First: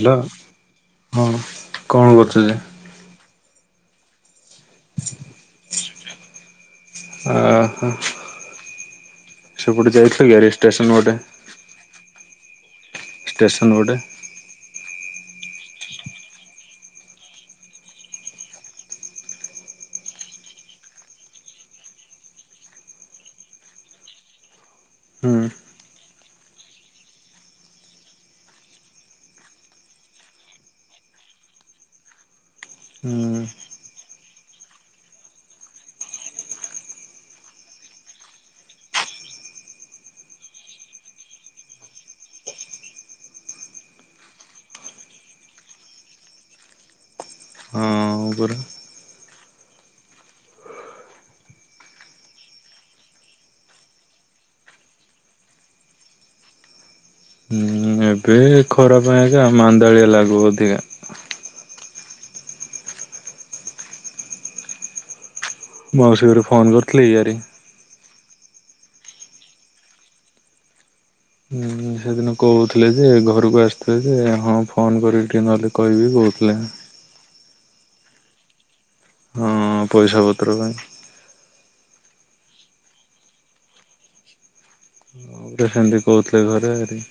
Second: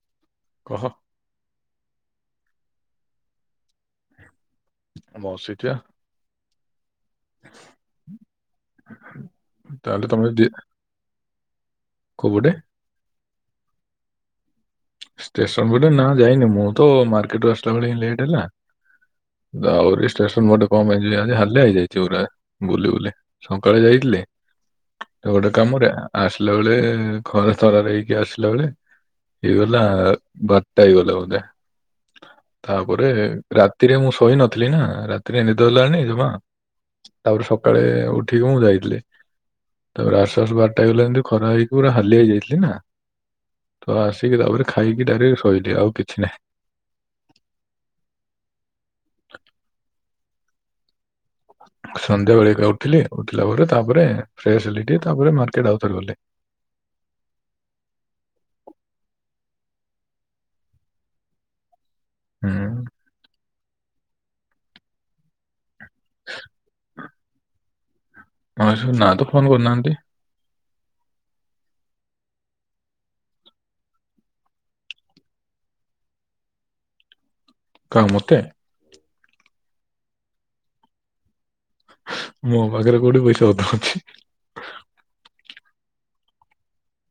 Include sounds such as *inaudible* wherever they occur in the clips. Hello. କହ। ହଁ, କଣ କରୁଚ ଯେ? ବସିଚି ଆ। ଓହୋ, ସେପଟେ ତାହେଲେ ତମେ ଦି- ଯାଇଥିଲେ *unintelligible* ନୋଟେ। କୋଉ ପଟେ? ଷ୍ଟେସନ୍ ପଟେ। ଷ୍ଟେସନ୍ ପଟେ ନା ଯାଇନି, ମୁଁ ତ ମାର୍କେଟରୁ ଆସିଲା ବେଳେ ହିଁ ଲେଟ୍ ହେଲା। ଆହୁରି ଷ୍ଟେସନ୍ ପଟେ କଣ ପାଇଁ ଯିବି, ଆଜି ହାଲିଆ ହେଇ ଯାଇଚି ପୁରା ବୁଲି-ବୁଲି। ସକାଳେ ଯାଇଥିଲେ? ତ ହୁଁ ଗୋଟେ କାମରେ ଆସିଲା ବେଳେ ଖରାତରା ରେ ହେଇକି ଆସିଲା ବେଳେ ହେଇଗଲା ବାରଟା ହେଇଗଲା ବୋଧେ। ତାପରେ ରା ହୁଁ ରାତିରେ ମୁଁ ଶୋଇ ନଥିଲି ନା, ରାତିରେ ନିଦ ହେଲାନି ଜମା। ତାପରେ ସକାଳେ ଉଠିକି ମୁଁ ଯାଇଥିଲି। ତାପରେ ଆସୁ ଆସୁ ବାରଟା ହେଇଗଲା ଯେମତି ଖରା ହେଇକି ପୁରା ହାଲିଆ ହେଇଯାଇଥିଲି ନା। ତ ଆସିକି ତାପରେ ଖାଇକି ଡାଇରେକ୍ଟ ଶୋଇଲି ଆଉ କିଛି ନାହିଁ। ହଁ ପରା। ସନ୍ଧ୍ୟା ବେଳେକେ ଉଠିଲି, ଉଠିଲା ପରେ ତାପରେ ଫ୍ରେଶ ହେଲି ଟିକେ ତାପରେ ମାର୍କେଟ ଆଉଥରେ ଗଲି। ଉଁ ଏବେ ଖରା ପାଇଁ ଙ୍କା ମାନ୍ଦାଳିଆ ଲାଗୁ ଅଧିକା। *unintelligible* ମାଉସୀ ଘରେ ଫୋନ୍ କରିଥିଲି ଇଆରି ମାଉସୀ ଘରେ ନାଁ ତ ଫୋନ୍ କରିନାଆନ୍ତି। ହୁଁ ସେଦିନ କଉଥିଲେ ଯେ ଘରକୁ ଆସିଥିଲେ ଯେ ହଁ ଫୋନ୍ କରିକି ଟିକିଏ ନହେଲେ କହିବି କହୁଥିଲେ। କାହାକୁ ମତେ? ହଁ ପଇସା ପତ୍ର ପାଇଁ। ମୋ ପାଖରେ କୋଉଠି ପଇସା ପତ୍ର ଅଛି। ମତେ ସେମିତି କହୁଥିଲେ ଘରେ ଆରି।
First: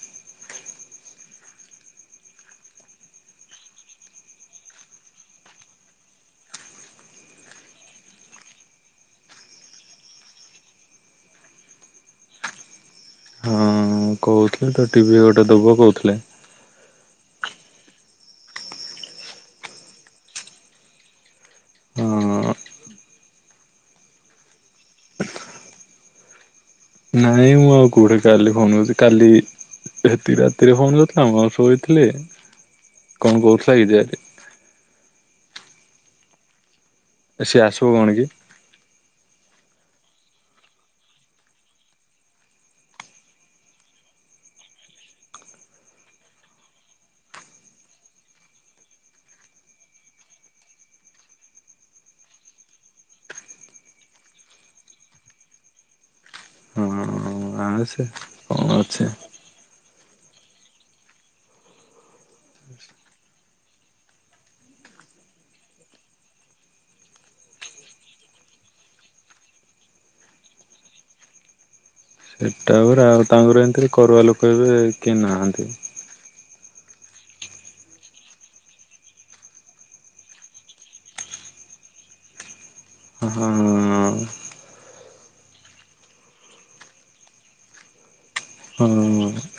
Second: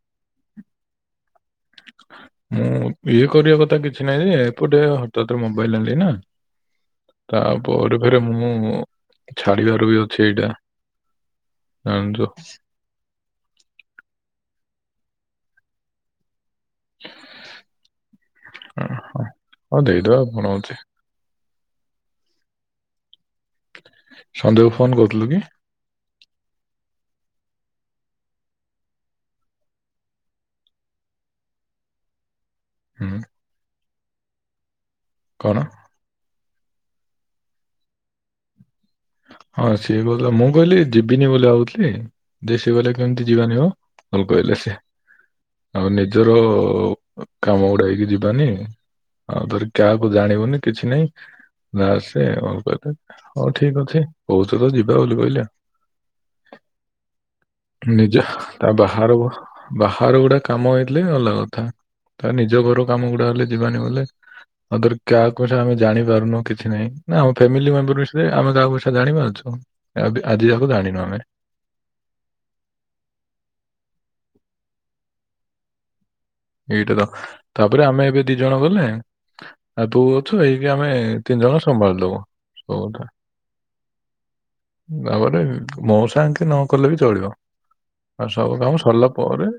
ମୁଁ ବିଏ କରିବା କଥା କିଛି ନାହିଁ ଯେ ଏପଟେ ହଠାତ୍ ମୋବାଇଲ ଆଣିଲି ନା। ତାପରେ ଫେରେ ମୁଁ ଛାଡିବାର ବି ଅଛି ଏଇଟା। *unintelligible* ମୁଁ କଉଥିଲି ତ ଟିଭି ଗୋଟେ ଦବ କହୁଥିଲେ। ଓ ହଁ। ହଉ ଦେଇଦବା କଣ ହଉଚି। ହଁ ସଞ୍ଜୟକୁ ଫୋନ୍ କରିଥିଲୁ କି? ନାଇଁ ମୁଁ ମୁଁ ଆଉ କୋଉଠି କାଲି ଫୋନ୍ କରିଚି କାଲି ସେ ହେତିକି ରାତିରେ ଫୋନ୍ କରିଥିଲା। ମୁଁ ଆଉ ଶୋଇଥିଲି, ହୁଁ କଣ କହୁଥିଲା କି ଯେ କଣ? ସିଏ ଆସିବ କଣ କି ହଁ ସିଏ କହୁଥିଲା ମୁଁ କହିଲି ଯିବିନି ବୋଲି ଭାବୁଥିଲି ଦେ ସିଏ କହିଲେ କେମିତି ଯିବାନି ମ। ପୁଣି କହିଲେ ସେ। ଆଉ ନିଜର କାମ *unintelligible* ହେଇକି ଯିବାନି। ଆଉ ଥରେ କାହାକୁ ଜାଣିବୁନି କିଛି ନାଇଁ ନା ସେ ଆଉ ତତେ, ହଉ ଠିକ୍ ଅଛି। କହୁଥିଲ ଯିବା ବୋଲି କହିଲା। ହଁ ଆସେ ନିଜେ କଣ ତା ଅଛି ବାହାଘର କୁ ବାହାର ଗୁଡ଼ା କାମ ହେଇଥିଲେ ଅଲଗା କଥା, ତା ନିଜ ଘର କାମ ଗୁଡ଼ା ହେଲେ ଯିବାନି ବଲେ ଆଉ ତାହାଲେ କାହାକୁ କହିଲା ଆମେଜାଣି ପାରୁନୁ କିଛି ନାହିଁ। ନା ଆମ ଫାମିଲି ମେମ୍ବର ବିଷୟରେ ଆମେ କାହାକୁ କିଛି ଜାଣିପାରୁଚୁ, ଆଜି ଯାକେ ଜାଣିନୁ ଆମେ। ହେଟା ପରା ଆଉ ତାଙ୍କ ଘରେ ଏମତିରେ କରୁଆ ଲୋକ ଏବେ କେହି ନାହାନ୍ତି। ଏଇଟା ତ, ତାପରେ ଆମେ ଏବେ ଦି ଜଣ ଗଲେ ଆଉ ତୁ ଅଛୁ ଏଇକେ ଆମେ ତିନି ଜଣ ସମ୍ଭାଳିଦବୁ। *unintelligible* ହଁ ହଁ। ତାପରେ ମଉସା ଆଙ୍କେ ନ କଲେ ବି ଚଳିବ। ଆଉ ସବୁ କାମ ସରିଲା ହଁ ପରେ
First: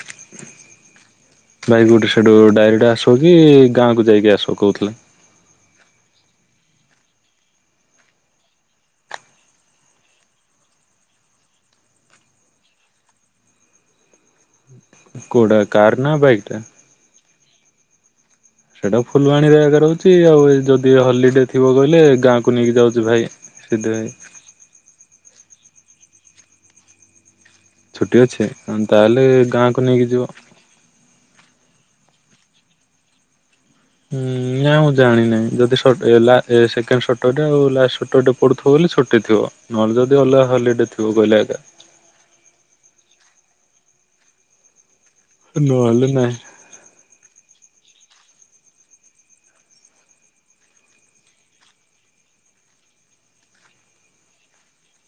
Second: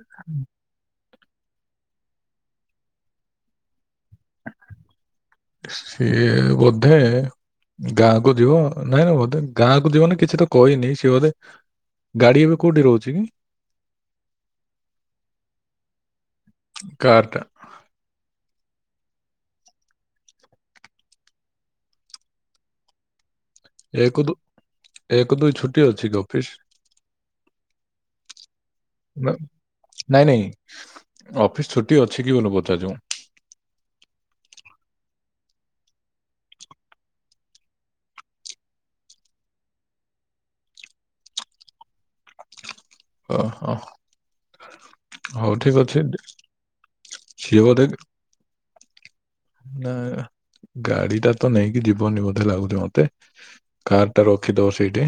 ବାଇକ୍ ରେ ଗୋଟେ ସେଇଠୁ ଡାଇରେକ୍ଟ ଆସିବ କି ଗାଁକୁ ଯାଇକି ଆସିବ କହୁଥିଲା? ସିଏ ବୋଧେ ଗାଁ କୁ ଯିବ ନାଇଁ ନାଇଁ ବୋଧେ ଗାଁକୁ ଯିବନି କିଛି ତ କହିନି ସିଏ ବୋଧେ ଗାଡି ଏବେ କୋଉଠି ରହୁଛି କି? କୋଉଟା କାର ନା ବାଇକ ଟା? କାରଟା। ସେଇଟା ଫୁଲବାଣୀରେ ଏଗା ରହୁଛି ଆଉ ଏ ଯଦି ହଲିଡେ ଥିବ କହିଲେ ଗାଁକୁ ନେଇକି ଯାଉଛି ଭାଇ। ସିଧୁ ଭାଇ ଏକ ଦୁ ଏକ ଦୁଇ ଛୁଟି ଅଛି କି ଅଫିସ୍? ଛୁଟି ଅଛି ତାହେଲେ ଗାଁକୁ ନେଇକି ଯିବ। ଅଫିସ ଛୁଟି ଅଛି କି ବୋଲି ପଚାରୁଛ? ହୁଁ ନା ମୁଁ ଜାଣିିନାହିଁ ଯଦି ସଟ୍ ହେଲା ସେଖେଣ୍ଡ ସଟର ଡେ ଆଉ ଲାଷ୍ଟ ସଟର ଡେ ପଡୁଥିବ ବୋଲି ଛୁଟି ଥିବ ନହେଲେ ଯଦି ଅଲଗା ହଲିଡେ ଥିବ କହିଲେ ଆଜ୍ଞା। ଓ ହ ହୋଉ ଠିକ ଅଛି ନହେଲେ ନାହିଁ। ସିଏ ବୋଧେ ନା ଗାଡି ଟା ତ ନେଇକି ଯିବନି ବୋଧେ ଲାଗୁଛି ମତେ। କାର୍ ଟା ରଖି ଦବ ସେଇଠି।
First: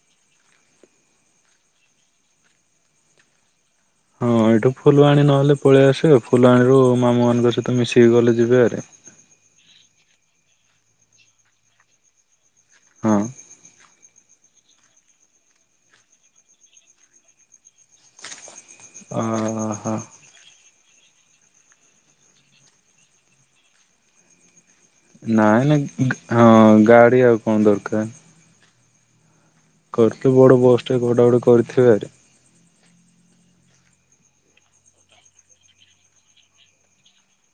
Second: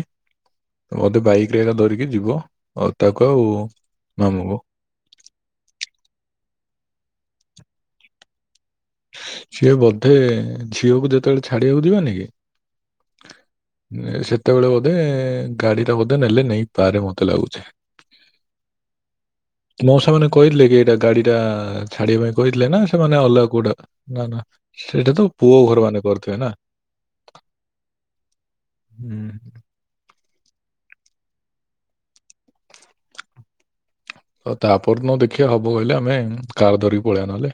ମୋତେ ବାଇକରେ ଏକା ଧରିକି ଯିବ ଆଉ ତାକୁ ଆଉ ହଁ ମାମୁ ଙ୍କୁ। ଏଇଠୁ ଫୁଲବାଣୀ ନହେଲେ ପଳେଇ ଆସିବ ଫୁଲବାଣୀରୁ ମାମୁ ମାନଙ୍କ ସହିତ ମିଶିକି ଗଲେ ଯିବେହାରି। ସିଏ ବୋଧେ ଝିଅକୁ ଯେତେବେଳେ ଛାଡିବାକୁ ଯିବେନି କି ହଁ। ସେତେବେଳେ ବୋଧେ ଗାଡି ଟା ବୋଧେ ନେଲେ ନେଇପାରେ ମତେ ଲାଗୁଛି। ଅହଁ। ମଉସା ମାନେ କହିଥିଲେ କି ଏଇଟା ଗାଡି ଟା ଛାଡିବା ପାଇଁ କହିଥିଲେ ନା ସେମାନେ ଅଲଗା କୋଉଟା ନା ନା ସେଇଟା ତ ପୁଅ ନାଇଁ ନା ଘର ମାନେ କରିଥିବେ ହଁ ନା ଗାଡି ଆଉ କଣ ଦରକାର। ହୁଁ। କରିଥିଲୁ ବଡ ବସ୍‌ ଟେ କୋଉଟା ଗୋଟେ କରିଥିବେ ଆରେ ଓ ତାପର ଦିନ ଦେଖିବା ହବ କହିଲେ ଆମେ କାର ଧରିକି ପଳେଇବା ନହେଲେ।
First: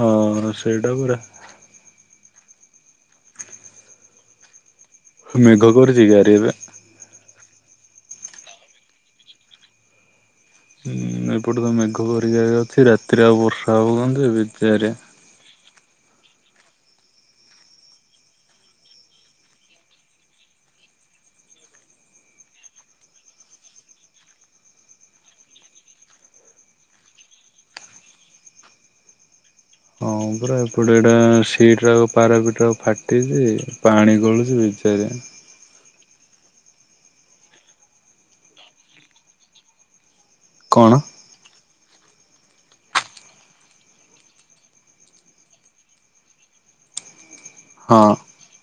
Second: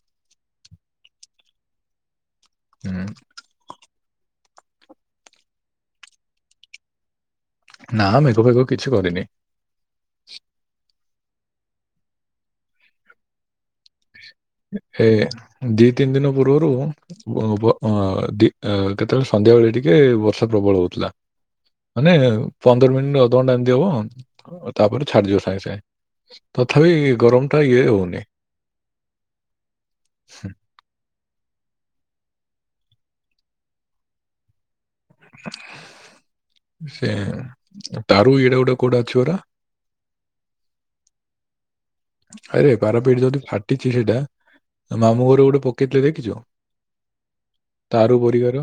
ହଁ ସେଇଟା ପରା। ହୁଁ। ମେଘ କରିଛି ଗାଁ ରେ ଏବେ? ନା ମେଘ ଫେଘ କିଛି କରିନି। ଉଁ ଏପଟେ ତ ମେଘ ଭରିକି ଅଛି ରାତିରେ ଆଉ ବର୍ଷା ହଉନ୍ତି ବି ଏଥେ ଦି ତିନି ଦିନ ପୂର୍ବରୁ ବ ବ ଆଁ ଦି ଇଁ କେତେ କେତେବେଳେ ସନ୍ଧ୍ୟା ବେଳେ ଟିକେ ବର୍ଷା ପ୍ରବଳ ହଉଥିଲା। ମାନେ ପନ୍ଦର ମିନିଟ ଅଧଘଣ୍ଟା ଏମିତି ହବ ତାପରେ ଛାଡିଯିବ ସାଙ୍ଗେ ସାଙ୍ଗେ। ତଥାପି ଗରମ ଟା ଇଏ ହଉନି। ହଁ ପରା ଏପଟେ ଏଟା ସ୍ ଦିଟାଙ୍କ ପାରାପିଟା ଫାଟିଛି ପାଣି ଗଳୁଛି ଭିତରେ ସେ ତାରୁ ଏଇଟା ଗୋଟେ କୋଉଟା ଅଛିପରା। କଣ? ଆରେ ପାରାପିଟି ଯଦି ଫାଟିଛି ସେଇଟା ମାମୁଁ ଘରୁ ଗୋଟେ ପକେଇଥିଲେ ଦେଖିଛ? ହଁ ତାରୁ କରିବାର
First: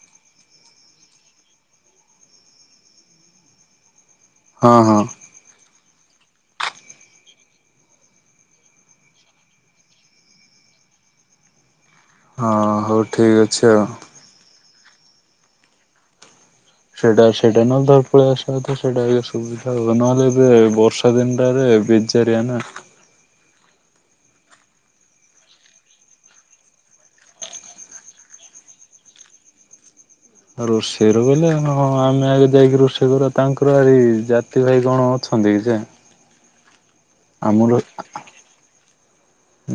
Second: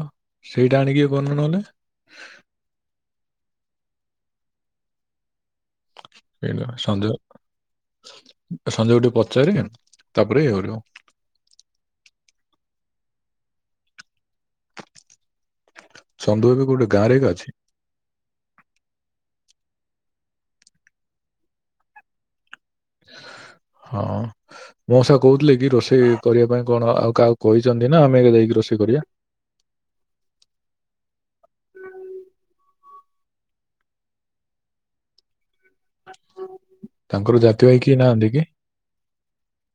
ସେଇଟା ଆଣିକି ଇଏ କରୁନ ନହେଲେ। ହଁ ହଁ। ଏଟା ସଞ୍ଜୟ ସଞ୍ଜୟକୁ ଟିକେ ପଚାରେ ତାପରେ ଇଏ କରିବ। ହଁ ହଉ ଠିକ୍ ଅଛି ଆଉ। ଛନ୍ଦୁ ଏବେ ଗୋଟେ ଗାଁରେ ସେଇଟା ଏକା ଅଛି ସେଇଟା ନୁହଁତ ଆଉ। ପଳେଇ ଆସିବା କଥା ସେଇଟା ସୁବିଧା ହବ ନହେଲେ ଏବେ ବର୍ଷା ଦିନଟାରେ ବେଜାରିଆ ନା। ହଁ। ମୋଉସା କହୁଥିଲେ କି ରୋଷେଇ କରିବା ପାଇଁ କଣ ଆଉ କାହାକୁ କହିଛନ୍ତି ନା ଆମେ ଏକା ଯାଇକି ରୋଷେଇ କରିବା? ରୋଷେଇ ର ବେଲେ ହଁ ଆମେ ଆଗେ ଯାଇକି ରୋଷେଇ କରିବା ତାଙ୍କର ଆଜି ଯା ଜାତି ଭାଇ କଣ ଅଛନ୍ତି କି ସେ। ତାଙ୍କର ଜାତି ଭାଇ ଆମର କିଏ ନାହାନ୍ତି କି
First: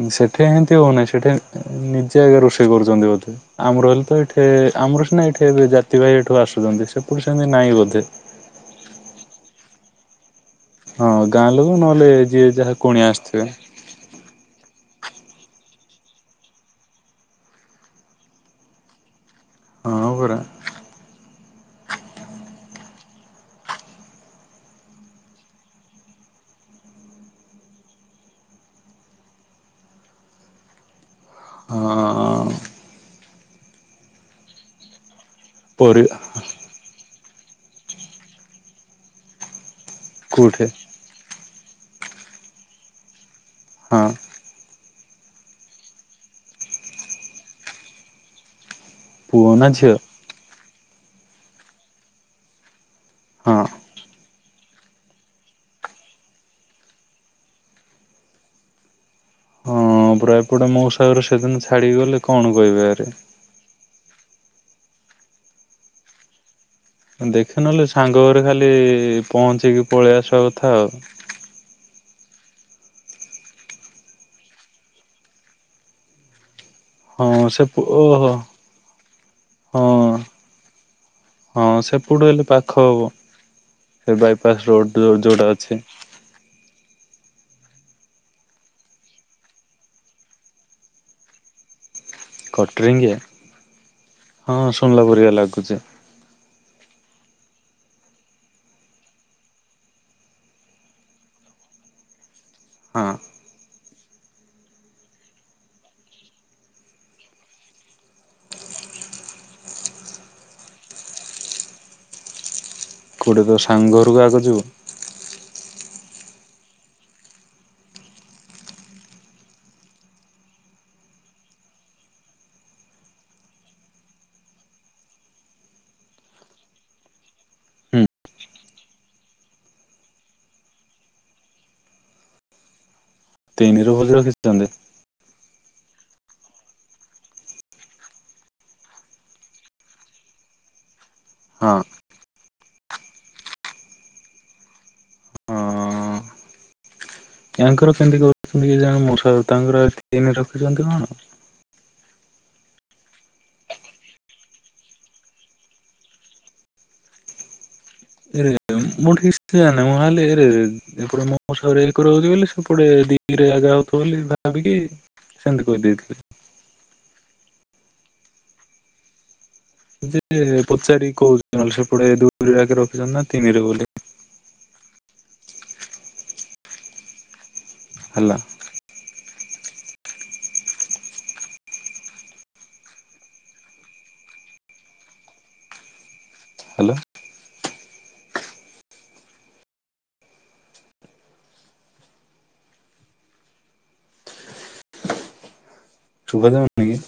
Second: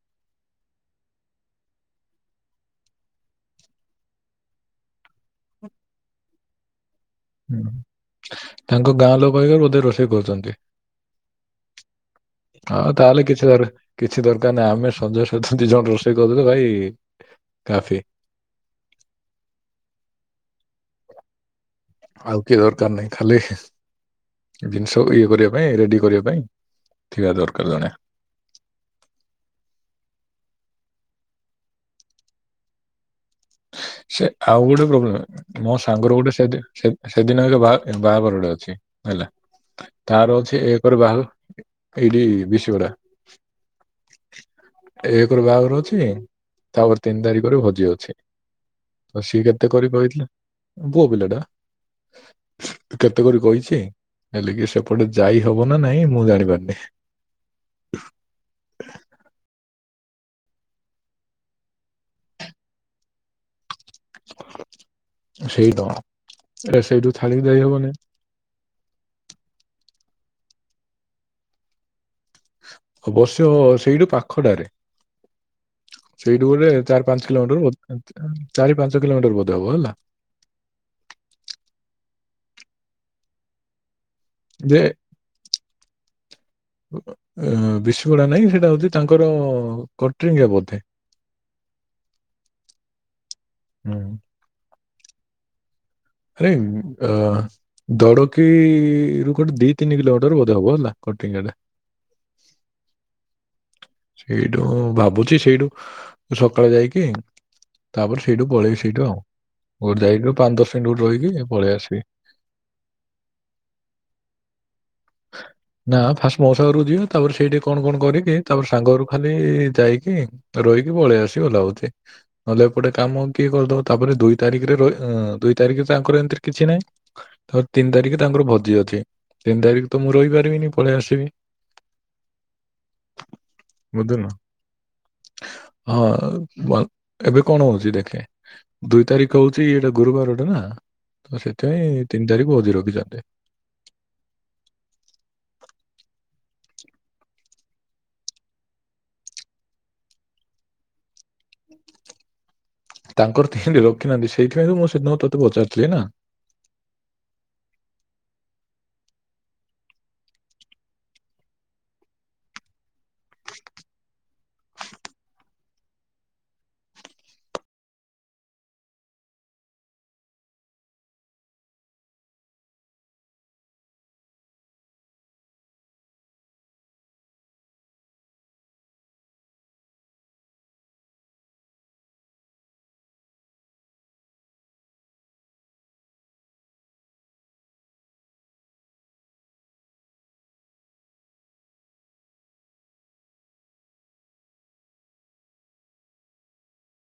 ଉଁ ସେଠି ଏମିତି ହଉ ନାଇଁ ସେଠି ନିଜେ ରୋଷେଇ କରୁଛନ୍ତି ବୋଧେ? ଆମର ହେଲେତ ଏଠି ଆମରସିନା ଏଠି ଜାତି ଭାଇ ଏଠୁ ଆସୁଛନ୍ତି ସେପଟେ ସେମିତି ହୁଁ। ନାଇଁ ବୋଧେ? ତାଙ୍କ ଗାଁ ଲୋକ ହଇକା ବୋଧେ ରୋଷେଇ କରୁଛନ୍ତି। ହଁ ଗାଁ ଲୋକ ନହେଲେ ଯିଏ ଯାହା ହଁ କୁଣିଆ ତାହେଲେ କିଛି ଆସିଥିବେ। ଦର କିଛି ଦରକାର୍ ନାହି ଆମେ ସଂଞ୍ଜ ସୁଧା ଦିଜଣ ରୋଷେଇ କରିଦେଲେ ଭାଇ କାଫି। ହଁ ପରା। ଆଉ କିଏ ଦରକାର୍ ନାଇଁ ଖାଲି ଜିନିଷ ଇଏ କରିବା ପାଇଁ ରେଡି କରିବା ପାଇଁ ଥିବା ଦରକାର୍ ଜଣେ। ହଁ। ସେ ଆଉ ଗୋଟେ ପ୍ରୋବ୍ଲେମେ ମୋ ପରି ସାଙ୍ଗର ଗୋଟେ ସେଠି ସେ ସେଦିନ ଏକା ବା ବାହାଘର ଗୋଟେ ଅଛି ହେଲା ତାର ଅଛି କୋଉଠି ଏ ପରେ ବାହୁ ଏଇଠି ବିଷିଗଢା। ହଁ ଏକରୁ ବାହାଘର ଅଛି ତାପରେ ତିନି ତାରିଖରେ ଭୋଜି ଅଛି। ଆଉ ସିଏ ପୁଅ ନା କେତେ ଝିଅ? କରିପକେଇଥିଲା ଉଁ ପୁଅ ପିଲାଟା। କେତେ କରି ହଁ କହିଛି ହେଲେ କି ସେପଟେ ଯାଇ ହବ ନାଁ ନାଇଁ ମୁଁ ଜାଣି ପାରୁନି। ରାକଡୁ ମଉସା ଘରେସେଦିନ ଛାଡି ଗଲେ କଣ କହିବେ ଆରେ? ସେଇତ। ଏଟା ସେଇଠୁ ଥାଳିକି ଯାଇ ଦେଖେ ନହଲେ ହବନି ସାଙ୍ଗ ଘରେ ଖାଲି ପହଁଞ୍ଚିକି ପଳେଇ ଆସିବା କଥା ଆଉ। ଅବଶ୍ୟ ସେଇଠୁ ପାଖଟାରେ ସେଇଠୁ ଗୋଟେ ଚାର ପାଞ୍ଚ ହଁ ସେ କିଲୋମିଟର ବୋଧେ ଏମିତି ଓହୋ ଆଉ ଚାରି ପାଞ୍ଚ କିଲୋମିଟର ବୋଧେ ହବ ହେଲା। ହଁ। ହଁ ସେପଟୁ ହେଲେ ପାଖ ହବ ସେ ବାଇପାସ୍ ଯେ ରୋଡ଼ ଯୋଉ ଯଉଟା ଅଛି। *unintelligible* ଅ ବିଷିପଢା ନାହିଁ ସେଇଟା ହଉଛି ତାଙ୍କର କଟ୍ରିଙ୍ଗିଆ ବୋଧେ। କଟ୍ରିଙ୍ଗିଆ ହୁଁ। ହଁ ଶୁଣିଲା ପରିକା ଲାଗୁଛି। *unintelligible* ଅ। ଦଡ଼କିରୁୁ କୁଆଡେ ଦି ତିନି କିଲୋମିଟର ବୋଧେ ହବ ହେଲା କଟ୍ରିଙ୍ଗିଆ ଟା। ହଁ। ସେଇଠୁ ଭାବୁଛି ସେଇଠୁ ସକାଳେ ଯାଇକି ତାପରେ ସେଇଠୁ ପଳେଇବି ସେଇଠୁ ଆଉ ଗୋଟେ ଯାଇକିରୁ ପାଞ୍ଚ ଦଶ ମିନିଟ୍ ଗୋଟେ ରହିକି ପଳେଇ ଆସିବି। କୋଉଠି ତ ସାଙ୍ଗ ଘରକୁ ଆଗ ଜିବୁ? ନାଁ ଫାଷ୍ଟ ମଉସା ଘରକୁ ଯିବି ତାପରେ ସେଇଠି କଣ କଣ କରିକି ତାପରେ ସାଙ୍ଗଘରୁ ଖାଲି ଯାଇକି ରହିକି ପଳେଇ ଆସିବି *unintelligible* ନହେଲେ ଏପଟେ କାମ କିଏ କରିଦବ ତାପରେ ଦୁଇ ତାରିଖିରେ ର ଦୁଇ ତାରିଖିରେ ତାଙ୍କର ଏମିତିରେ କିଛି ନାହିଁ। ତର ତିନି ହୁଁ ତାରିଖି ତାଙ୍କର ଭୋଜି ଅଛି ତିନି ତାରିଖି ତ ମୁଁ ରହିପାରିବିନି ପଳେଇ ଆସିବି। ତିନିରୁ ଭୋଜି ବୁଝୁନ ରଖିଛନ୍ତି? ହଁ ୱା ଏବେ କଣ ହଉଛି ଦେଖେ। ଦୁଇ ତାରିଖ ହଉଛି ଏଇଟା ଗୁରୁବାରଟା ନା ତ ହଁ। ସେଥିପାଇଁ ତିନି ତାରିଖ ଭୋଜି ରଖି ଛନ୍ତି। ତାଙ୍କର କେମିତି କରୁଛନ୍ତି ଜଣେ ମଶା ତାଙ୍କର ଏତିନ ରଖିଛନ୍ତି କଣ? ତାଙ୍କର ତିଇନି ରଖିନାହାନ୍ତି ସେଇଥିପାଇଁ ତ ମୁଁ ସେଦିନ ତୋତେ ପଚାରୁଥିଲି ନା? ଏରେ *unintelligible* ଏରେ। ଏପଟେ ମଉଷାରେ ଏକରେ‌ ହଉଛି ବୋଲି ସେପଟେ ଦିରେ ଜାଗା ହଉଥିବ ବୋଲି ଭାବିକି ସେମିତି କହିଦେଇଥିଲେ। ଯେ ପଚାରି କହୁଛି ନହେଲେ ସେପଟେ ଦୁଇ ଆକେ ରଖିଛନ୍ତି ନା ତିନି ରେ ବୋଲି। ହେଲା। ହ୍ୟାଲୋ। ସୁଭାଯାଉ ନି କି?